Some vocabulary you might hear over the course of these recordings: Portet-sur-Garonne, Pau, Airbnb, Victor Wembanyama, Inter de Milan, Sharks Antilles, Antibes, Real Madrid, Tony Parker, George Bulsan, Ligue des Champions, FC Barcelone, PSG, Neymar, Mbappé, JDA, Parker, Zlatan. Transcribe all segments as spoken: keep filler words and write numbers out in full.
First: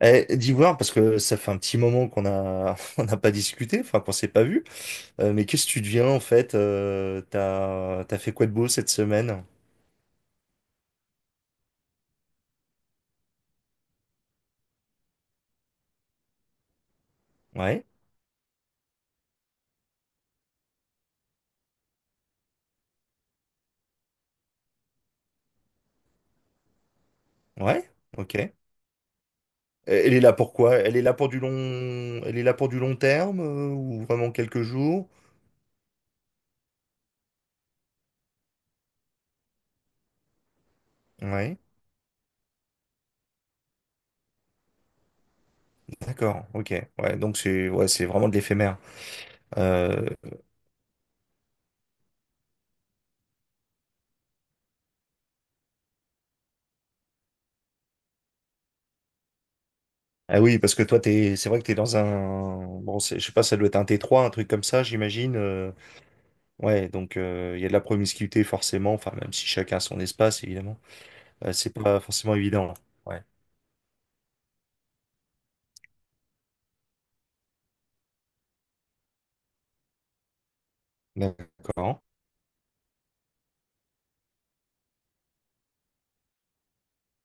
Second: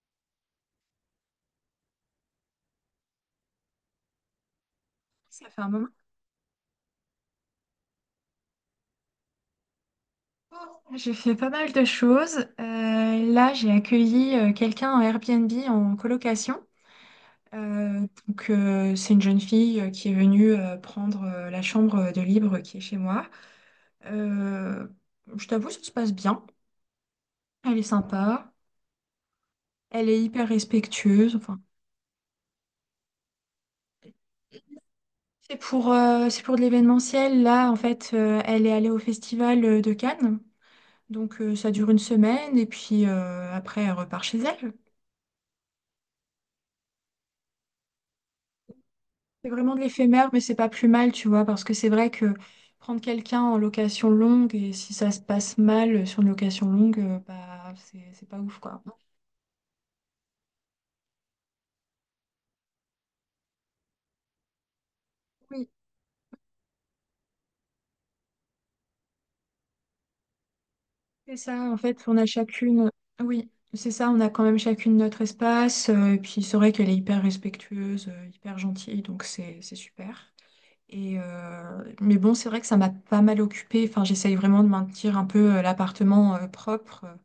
Eh, d'Ivoire, parce que ça fait un petit moment qu'on a on n'a pas discuté, enfin qu'on s'est pas vu. Euh, mais Ça fait qu'est-ce un que tu moment. deviens en fait? euh, t'as t'as fait quoi de beau cette semaine? J'ai fait pas mal de choses. Euh, là, j'ai accueilli euh, quelqu'un en Airbnb en colocation. Ouais, Euh, donc, euh, c'est une jeune fille euh, qui est venue euh, prendre euh, la chambre de libre qui est chez moi. Euh, je t'avoue, ça se passe bien. Elle est ouais, ok. Euh, sympa. Elle Elle est est là hyper pour quoi? Elle est là pour respectueuse. du Enfin, long, elle est là pour du long terme euh, ou vraiment quelques jours? c'est pour, euh, c'est pour de l'événementiel. Là, en fait, euh, elle est allée au festival euh, de Cannes. Donc, euh, Ouais, ça dure une semaine et puis euh, après, elle repart chez elle. d'accord, ok. Ouais, donc c'est ouais, c'est vraiment de l'éphémère. C'est vraiment de Euh, l'éphémère, mais c'est pas plus mal, tu vois, parce que c'est vrai que prendre quelqu'un en location longue et si ça se passe mal euh, sur une location longue, euh, bah c'est c'est pas ouf, quoi. Ah oui, parce que toi t'es, c'est vrai que t'es dans un, bon, c'est- je sais pas, ça doit être un t trois, un truc comme ça, j'imagine. Oui, euh. Ouais, donc euh, il y a de la promiscuité forcément, enfin même si chacun a son espace évidemment, c'est euh, ça, c'est en pas fait, on a forcément évident, hein. chacune. Ouais. Oui, c'est ça, on a quand même chacune notre espace, euh, et puis c'est vrai qu'elle est hyper respectueuse, euh, hyper gentille, donc c'est c'est super. Et euh, D'accord. mais bon, c'est vrai que ça m'a pas mal occupée. Enfin, j'essaye vraiment de maintenir un peu euh, l'appartement euh, propre. euh,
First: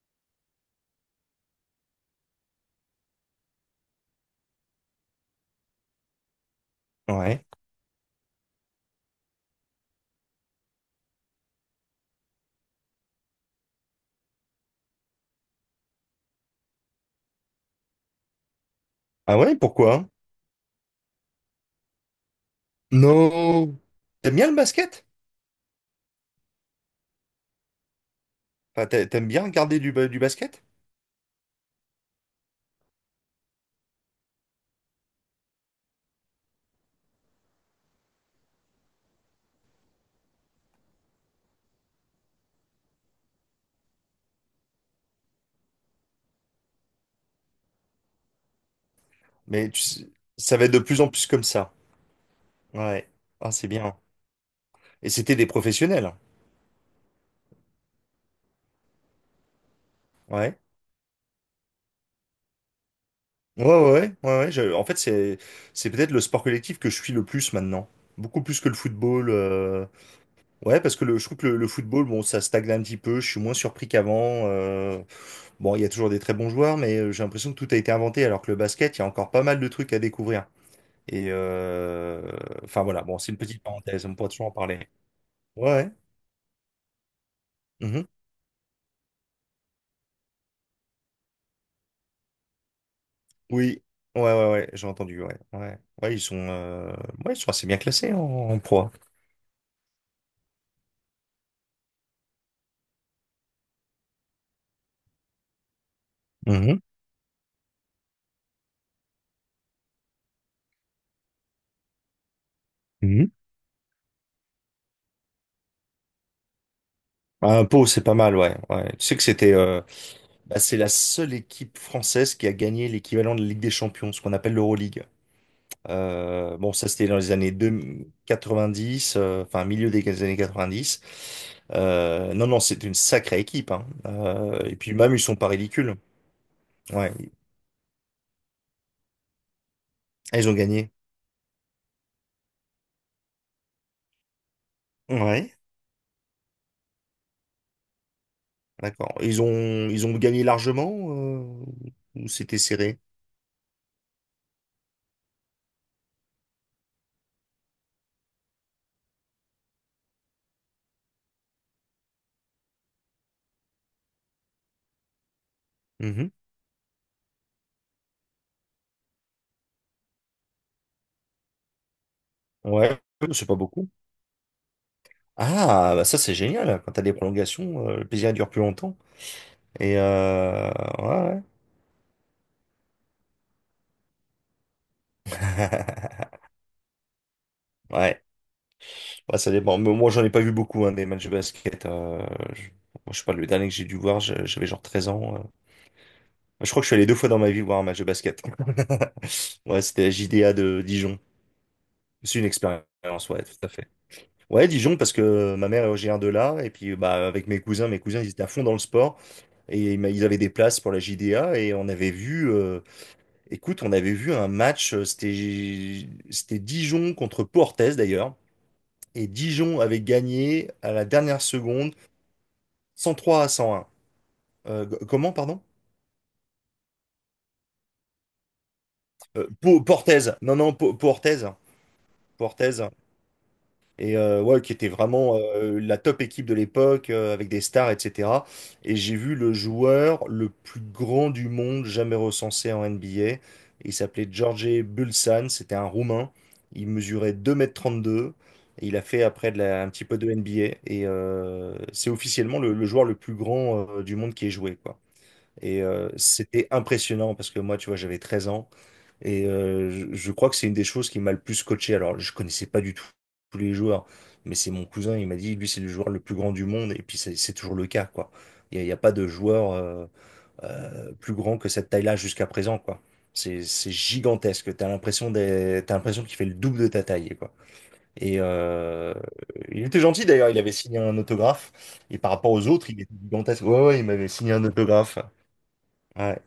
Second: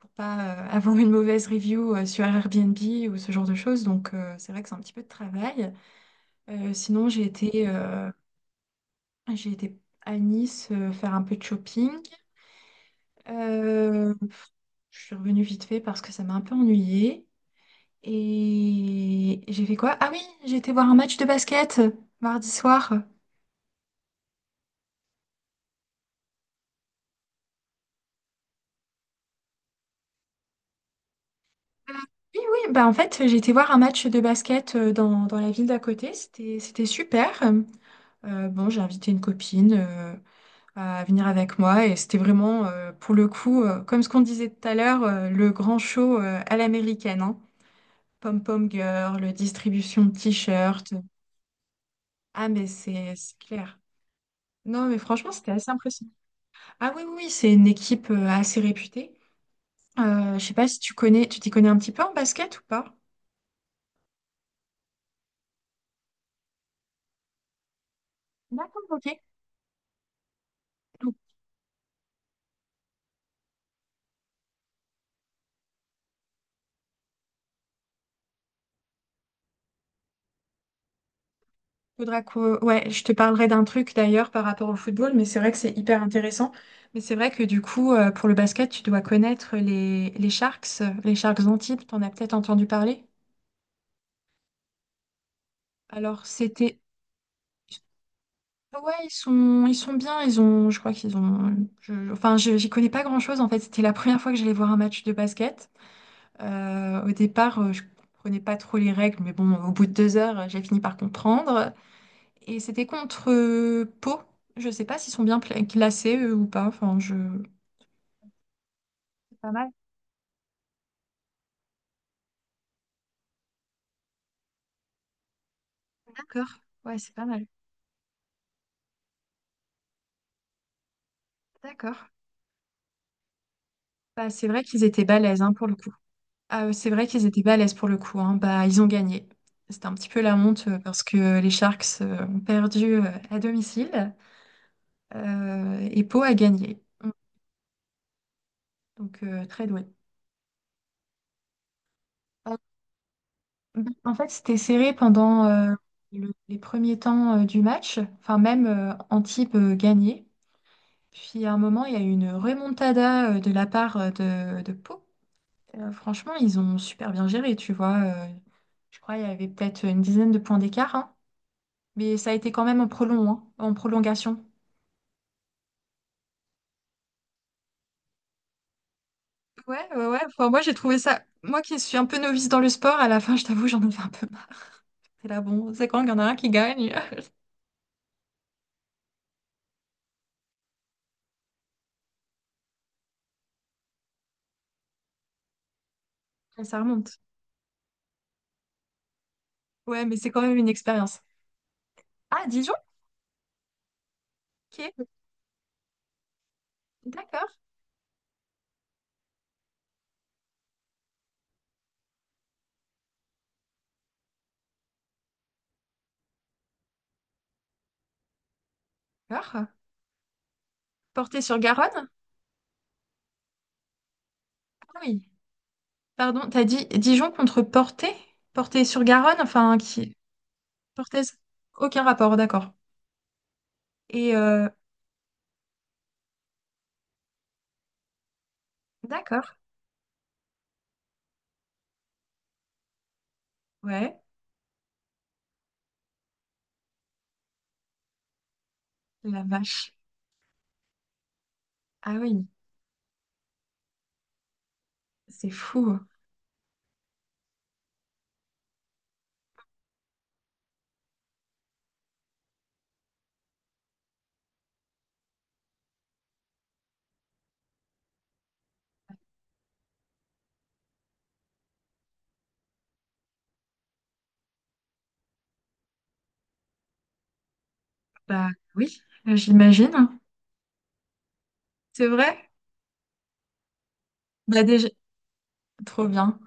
pour pas euh, avoir une mauvaise review euh, sur Airbnb ou ce genre de choses. Donc euh, c'est vrai que c'est un petit peu de travail. Euh, sinon, j'ai Ouais. été, euh, j'ai été à Nice euh, faire un peu de shopping. Euh, je suis revenue vite fait parce que ça m'a un peu ennuyée. Ah Et ouais, j'ai fait quoi? pourquoi? Ah oui, j'ai été voir un match de basket mardi soir. Euh, Non. T'aimes bien le basket? Enfin, t'a- t'aimes bien regarder du, ba- du basket? Oui, oui, bah en fait, j'ai été voir un match de basket euh, dans, dans la ville d'à côté. C'était, c'était super. Euh, bon, j'ai invité une copine euh, à venir avec moi. Et c'était vraiment, euh, pour le coup, euh, comme ce qu'on disait tout à l'heure, euh, le grand show euh, à l'américaine, hein. Pom-pom girl, le Mais tu distribution sais, de ça va être de t-shirts. plus en plus comme ça. Ah, mais Ouais. c'est c'est Ah, c'est clair. bien. Non, mais Et franchement, c'était des c'était assez professionnels, impressionnant. hein. Ah oui, oui, oui, c'est une équipe euh, assez réputée. Euh, je sais Ouais. pas si tu connais, tu t'y connais un petit peu en basket ou pas? Ouais, ouais, ouais, ouais, ouais, je- en fait, c'est c'est peut-être le sport collectif que je suis le plus maintenant. Beaucoup plus que le D'accord, ok. football. euh, Ouais, parce que le, je trouve que le, le football, bon, ça stagne un petit peu. Je suis moins surpris qu'avant. Euh, bon, il y a toujours des très bons joueurs, mais euh, j'ai l'impression que tout a été inventé, alors que le basket, il y a encore pas mal de trucs à découvrir. Et Faudra euh, que... enfin Ouais, voilà, je te bon, c'est une parlerai d'un petite truc parenthèse. On pourra d'ailleurs par toujours en rapport au parler. football, mais c'est vrai que c'est Ouais, hyper intéressant. Mais c'est vrai que du ouais. coup, Mhm. euh, pour le basket, tu dois connaître les, les Sharks, euh, les Sharks Antilles, t'en as peut-être entendu parler. Oui. Ouais, ouais, ouais. J'ai entendu. Ouais, ouais. Ouais, ils Alors, sont, c'était... euh, ouais, ils sont assez bien classés en, en pro. Ouais, ils sont, ils sont bien, ils ont... Je crois qu'ils ont... je- Enfin, je- j'y connais pas grand-chose, en fait. C'était la première fois que j'allais voir un match de basket. Mhm. Euh, au départ, euh, je comprenais pas trop les règles, mais bon, au bout de deux heures, j'ai fini par comprendre. Et c'était contre Mhm. euh, Pau. Je sais pas s'ils sont bien pla- classés eux, ou pas. Enfin, je... Ah, Pau, c'est pas mal, ouais. Ouais. Tu sais que C'est pas c'était, mal. euh, bah, c'est la seule équipe française qui a gagné l'équivalent de la Ligue des Champions, ce qu'on appelle l'Euroleague. D'accord. Euh, bon, ça, Ouais, c'était c'est dans pas les mal. années deux quatre-vingt-dix, euh, enfin, milieu des années quatre-vingt-dix. D'accord. Euh, non, non, c'est une sacrée équipe, hein. Bah, c'est Euh, vrai Et qu'ils puis étaient même, ils sont balèzes pas hein, pour le coup. ridicules. Ah, euh, c'est vrai Ouais, qu'ils étaient balèzes pour le coup, hein. Bah, ils ont gagné. C'était un petit peu la ils ont honte euh, gagné. parce que les Sharks euh, ont perdu euh, à domicile Ouais, euh, et Pau a gagné. Mm. d'accord. Donc, Ils euh, très doué. ont, ils ont gagné largement, euh, ou c'était serré? Euh, En fait, c'était serré pendant euh, le- les premiers temps euh, du match. Enfin, même euh, Antibes euh, gagnait. Puis à un moment, il y a eu une remontada euh, de la part euh, de, de Pau. Euh, Mhm. Franchement, ils ont super bien géré, tu vois. Euh, je crois qu'il y avait peut-être une dizaine de points d'écart, hein. Mais ça a été quand même en Ouais, prolong, hein, c'est pas en beaucoup. prolongation. Ah, bah ça, c'est génial. Quand t'as des prolongations, euh, le plaisir dure plus longtemps. Ouais, Et ouais, ouais. Enfin, moi, euh, j'ai trouvé ouais, ça. ouais. Moi qui suis un peu novice dans le sport, à la fin, je t'avoue, j'en avais un peu marre. C'est là, bon, c'est quand qu'il y en a un qui gagne? Ouais. Bah, ça dépend. Mais moi, j'en ai pas vu beaucoup, hein, des matchs de basket. Euh, je... moi, je sais pas, le dernier que j'ai dû voir, je- j'avais genre treize ans. euh. Et Je ça crois que je suis allé deux remonte. fois dans ma vie voir un match de basket. Ouais, c'était Ouais, la mais c'est quand J D A même une de Dijon. expérience. C'est une Ah, Dijon? expérience, ouais, tout à fait. Ouais, Dijon, Ok, parce que ma mère est originaire de là, et puis bah, avec d'accord. mes cousins, mes cousins, ils étaient à fond dans le sport, et ils m'a- ils avaient des places pour la J D A, et on avait vu, euh, écoute, on avait vu un match, euh, c'était c'était Dijon contre Portes d'ailleurs, et D'accord. Dijon avait gagné à la dernière Porté sur seconde. Garonne? cent trois à cent un. Euh, Ah g- oui. comment, pardon? Pardon, t'as dit Dijon contre Portet? Portet-sur-Garonne, Euh, enfin Po- qui... Portez. Non, non, Po- Portaise? Portez. Aucun rapport, d'accord. Portez. Et Et euh, ouais, euh, qui était vraiment euh, la top équipe de l'époque, euh, avec des stars, et cetera. Et j'ai vu le d'accord. joueur le plus grand du monde jamais recensé en N B A. Il Ouais, s'appelait George Bulsan, c'était un Roumain. Il mesurait deux mètres trente-deux. Et il a fait la après de la- un vache. petit peu de N B A. Et euh, c'est Ah oui, officiellement le, le joueur le plus grand euh, du monde qui ait joué, quoi. c'est Et fou. euh, c'était impressionnant parce que moi, tu vois, j'avais treize ans et euh, je, je crois que c'est une des choses qui m'a le plus coaché. Alors, je connaissais pas du tout tous les joueurs, mais c'est mon cousin, il m'a dit, lui, c'est le joueur le plus grand du monde et puis c'est c'est toujours le cas, quoi. Il n'y a, il y a pas de joueur euh, euh, plus grand que cette taille-là jusqu'à présent, quoi. C'est c'est gigantesque. T'as l'impression d'être- t'as l'impression qu'il fait le double de ta taille, quoi. Et Bah oui, euh, il j'imagine. était gentil d'ailleurs, il avait signé un autographe. C'est Et par vrai? rapport aux autres, il était gigantesque. Ouais, ouais, il m'avait signé Bah un déjà, autographe. trop bien. Ouais.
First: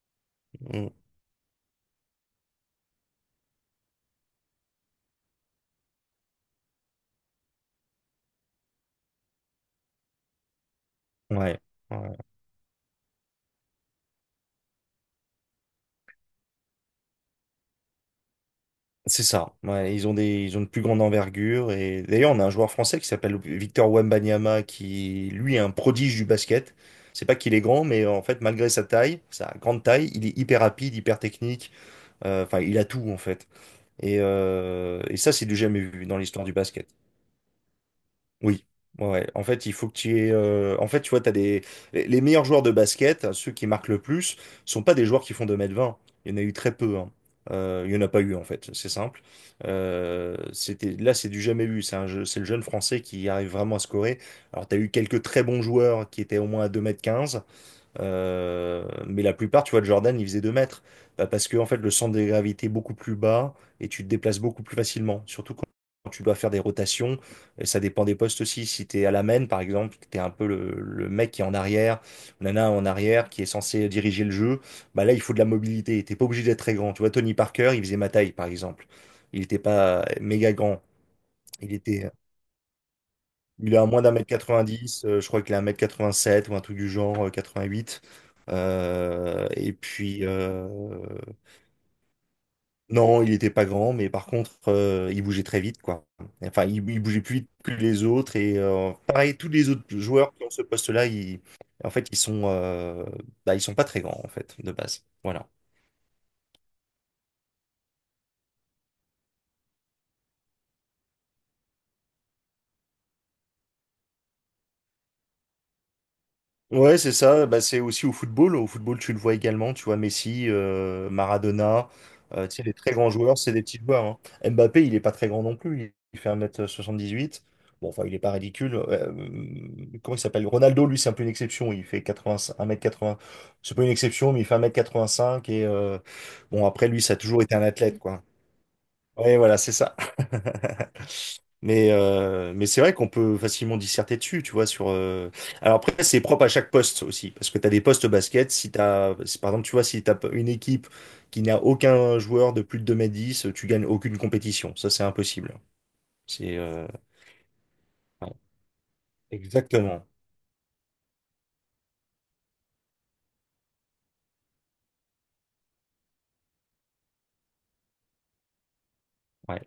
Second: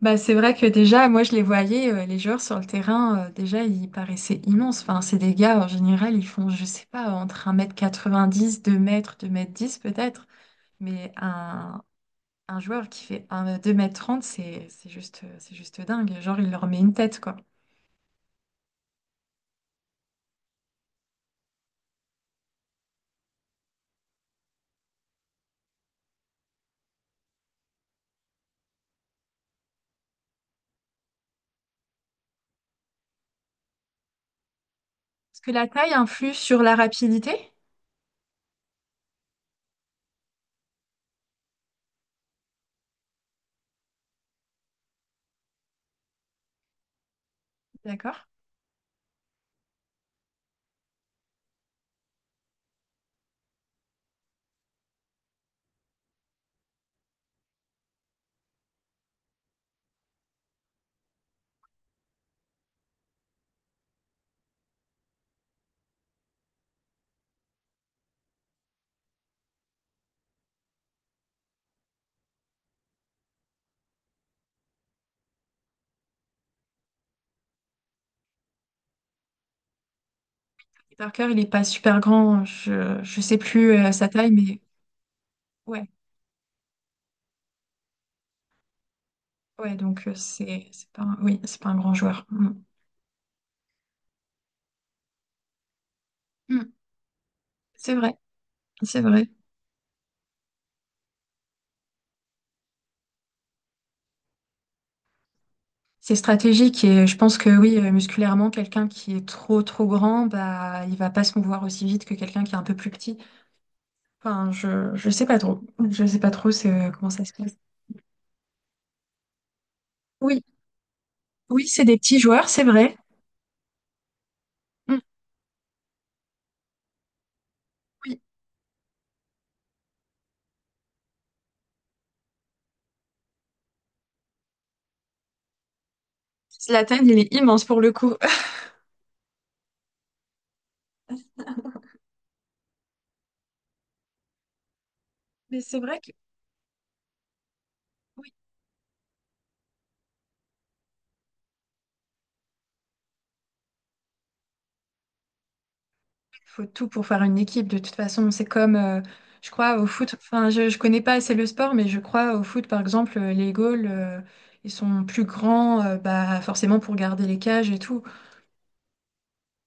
Bah c'est vrai que Mm. déjà, moi je les voyais, euh, les joueurs sur le terrain, euh, déjà ils paraissaient immenses. Enfin, c'est des gars, en général, ils font, je sais pas, entre un mètre quatre-vingt-dix, deux mètres, deux mètres dix peut-être. Mais Ouais, un, ouais, Un joueur qui fait un deux mètres trente, c'est c'est juste, c'est juste dingue. Genre, il leur met une tête, quoi. c'est ça. Ouais, ils ont des, ils ont une plus grande envergure. Et d'ailleurs, on a un joueur français qui s'appelle Victor Wembanyama, qui lui est un prodige du basket. C'est pas qu'il est grand, mais en fait, malgré sa taille, sa grande taille, il est hyper rapide, hyper technique. Euh, Enfin, il a tout en fait. Et, euh, et ça, Est-ce c'est que du la jamais taille vu dans influe l'histoire du sur la basket. rapidité? Oui, ouais, ouais. En fait, il faut que tu aies. euh, En fait, tu vois, t'as des... les les meilleurs joueurs de basket, ceux qui marquent le plus, sont pas des joueurs qui font deux mètres vingt. Il y en a eu très peu, hein. Euh, il y en a pas D'accord. eu, en fait. C'est simple. Euh, c'était... là, c'est du jamais vu. C'est un jeu- c'est le jeune français qui arrive vraiment à scorer. Alors, tu as eu quelques très bons joueurs qui étaient au moins à deux mètres quinze. Euh, mais la plupart, tu vois, de Jordan, il faisait deux mètres. Bah, parce que, en fait, le centre de gravité est beaucoup plus bas et tu te déplaces beaucoup plus facilement. Surtout quand quand tu dois faire des rotations. Et ça dépend des postes aussi. Si tu es à la main, par exemple, tu es un peu le, le mec qui est en arrière, ou nana en arrière, qui est censé diriger le jeu. Bah là, il faut de la mobilité. T'es pas obligé d'être très grand. Tu vois, Tony Parker, il faisait ma taille, par exemple. Il n'était pas euh, méga grand. Parker, il n'est pas Il super était grand. Je, je sais plus il est à euh, moins sa d'un mètre taille, mais quatre-vingt-dix, euh, je crois qu'il est à un ouais, mètre sept ou un truc du genre, euh, quatre-vingt-huit. Euh, et ouais, donc euh, puis, euh, c'est c'est pas un, oui, c'est pas un grand joueur. Mm. non, il était pas grand, mais par contre, euh, il bougeait très vite, quoi. Enfin, Mm. il, il bougeait plus vite que C'est les vrai, autres. Et euh, c'est vrai. pareil, tous les autres joueurs qui ont ce poste-là, ils, en fait, ils sont, euh, bah, ils sont pas très grands, en fait, de base. Voilà. C'est stratégique et je pense que oui, euh, musculairement, quelqu'un qui est trop trop grand, bah il va pas se mouvoir aussi vite que quelqu'un qui est un peu plus petit. Enfin, je je sais pas trop. Je sais pas trop c'est euh, Ouais, comment c'est ça se ça. passe. Bah, c'est aussi au football. Au football, tu le vois également. Tu vois Oui. Messi, euh, Oui, c'est Maradona. des petits euh, joueurs, Tu sais, c'est les très vrai. grands joueurs, c'est des petits joueurs, hein. Mbappé, il Mm, est pas très grand non plus. Il il fait un mètre soixante-dix-huit. Bon, enfin, il est oui, pas ridicule. Euh, comment il s'appelle? Ronaldo, lui, c'est un peu une exception. Il fait quatre-vingts, un mètre quatre-vingts. C'est pas une exception, mais il fait un mètre quatre-vingt-cinq. Et euh, bon, après, Zlatan, lui, ça a il est toujours été un immense pour le athlète, coup. quoi. Ouais, voilà, c'est ça. Mais, euh, mais c'est vrai qu'on peut facilement disserter dessus, tu vois, sur... euh, Mais Alors c'est vrai après, que c'est propre à chaque poste aussi, parce que tu as des postes oui, basket, si t'as... si, par exemple, tu vois, si tu as une équipe qui n'a aucun joueur de plus de deux mètres dix, tu gagnes aucune compétition. Ça, c'est impossible. il C'est... faut tout euh, pour faire une équipe. De toute ouais. façon, c'est comme, euh, je crois, au Exactement. foot. Enfin, je ne connais pas assez le sport, mais je crois au foot, par exemple, euh, les goals, euh, ils sont plus grands, euh, bah, forcément pour garder les cages et tout. Ouais.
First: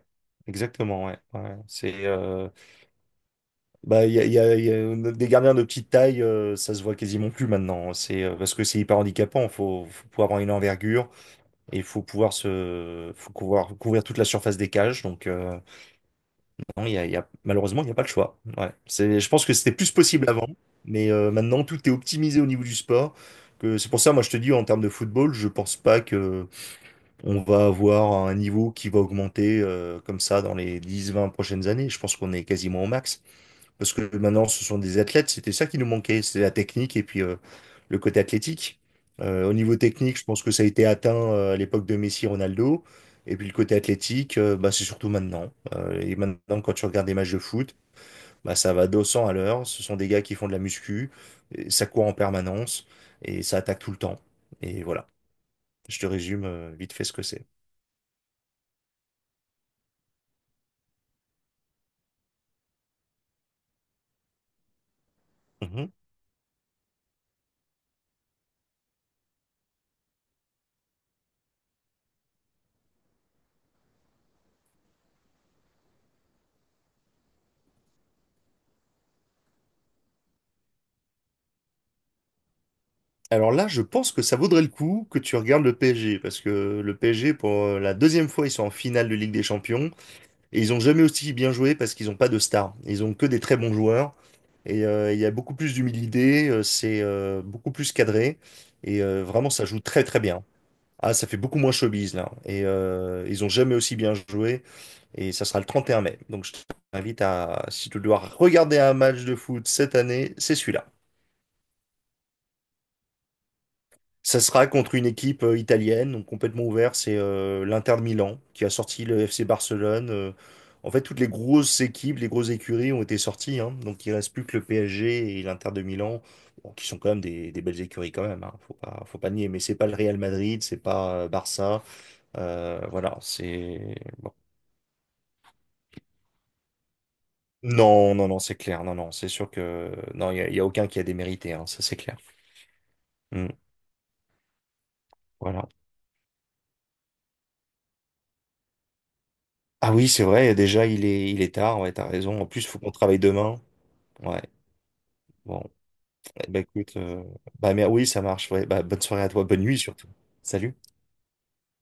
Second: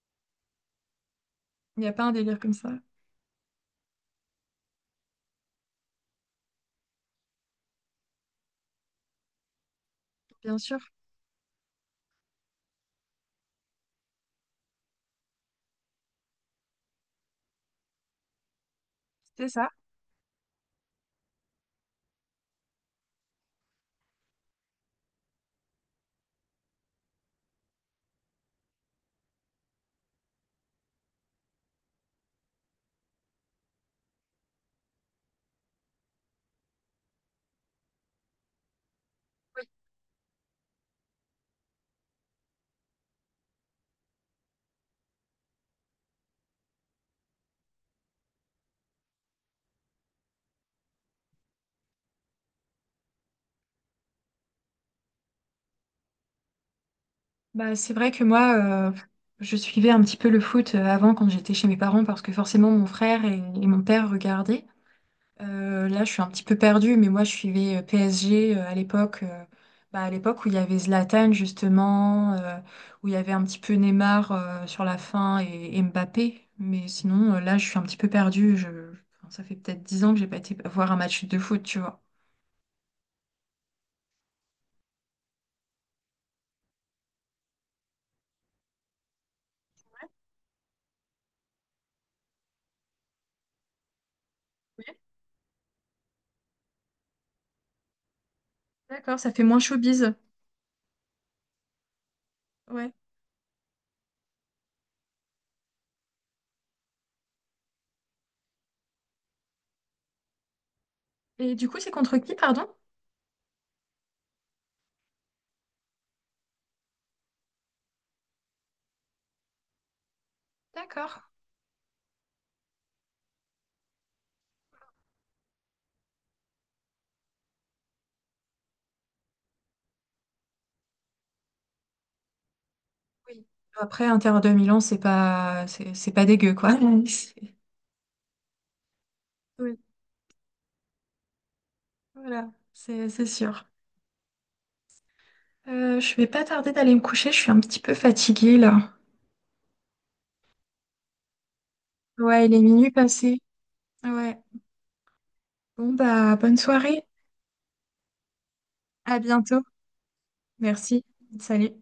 Exactement, ouais, ouais. Il n'y a C'est... pas un délire euh, comme ça. bah, il y a, il y a- il y a des gardiens de petite taille, euh, ça se voit quasiment plus maintenant. C'est euh, parce que c'est hyper handicapant, faut, faut pouvoir avoir une Bien sûr, envergure. Et il faut pouvoir se, faut pouvoir couvrir toute la surface des cages. Donc, euh, non, il y a, il y a- malheureusement, il n'y a pas le choix. Ouais. C'est, je pense c'est que ça. c'était plus possible avant, mais euh, maintenant, tout est optimisé au niveau du sport. Que c'est pour ça, moi, je te dis, en termes de football, je pense pas que on va avoir un niveau qui va augmenter euh, comme ça dans les dix vingt prochaines années. Je pense qu'on est quasiment au max. Parce que maintenant, ce sont des athlètes, c'était ça qui nous manquait, c'est la technique et puis euh, le côté athlétique. Euh, au niveau technique, je pense que ça a été atteint euh, à l'époque de Messi, Ronaldo. Et puis le côté athlétique, euh, bah, c'est surtout maintenant. Euh, et maintenant, quand tu regardes des matchs de foot, bah, ça va deux cents à l'heure. Ce sont des gars qui font de la muscu, et ça court en permanence et ça attaque tout le temps. Et voilà, je te résume euh, vite fait ce que c'est. Bah, c'est vrai que moi, euh, je suivais un petit peu le foot euh, avant quand j'étais chez mes parents parce que forcément mon frère et, et mon père regardaient. Euh, là, je suis un petit peu perdue, mais moi, je suivais euh, P S G euh, à l'époque, euh, bah, à l'époque où il y avait Zlatan, justement, euh, où il y avait un petit peu Neymar euh, sur la fin et, et Mbappé. Mais sinon, euh, là, je suis un petit peu perdue. Je... enfin, ça fait peut-être dix ans que j'ai pas été voir un match de foot, tu vois. Alors là, je pense que ça vaudrait le coup que tu regardes le P S G, parce que le P S G, pour euh, la deuxième fois, ils sont en finale de Ligue des Champions, et ils ont jamais aussi bien joué parce qu'ils n'ont pas de stars. Ils ont que des très bons joueurs, et Ouais. euh, il y a beaucoup plus d'humilité, euh, c'est euh, beaucoup plus cadré, et D'accord, euh, ça fait vraiment, moins ça joue très showbiz. très bien. Ah, ça fait beaucoup moins showbiz là, et Ouais. euh, ils ont jamais aussi bien joué, et ça sera le trente et un mai. Donc je t'invite à, si tu dois regarder un match de foot cette année, c'est celui-là. Et du coup, c'est contre qui, pardon? Ça sera contre une équipe euh, italienne, donc complètement ouverte, c'est euh, l'Inter de Milan qui a sorti le F C Barcelone. euh. En fait, toutes D'accord. les grosses équipes, les grosses écuries ont été sorties, hein. Donc il reste plus que le P S G et l'Inter de Milan, bon, qui sont quand même des, des belles écuries quand même, hein. Faut pas, faut pas nier. Mais c'est pas le Real Madrid, c'est pas euh, Barça, euh, voilà, Oui. c'est Après, bon. Inter de Milan, c'est pas, c'est c'est pas dégueu, quoi. C'est- Non, non, non, c'est clair, non, non, c'est sûr Oui. que non, il y, a il y a aucun qui a démérité, hein, ça c'est clair. Voilà, c'est c'est Mm. sûr. Voilà. Euh, je vais pas tarder d'aller me coucher, je suis un petit peu fatiguée là. Ah oui, c'est vrai, déjà il est il est tard, ouais, t'as raison. Ouais, En il est plus, faut qu'on minuit travaille passé. demain. Ouais. Ouais. Bon, Bon bah bonne bah écoute, soirée. euh, bah mais oui, ça marche. Ouais, bah bonne À soirée à toi, bonne bientôt. nuit surtout. Salut. Merci. Salut.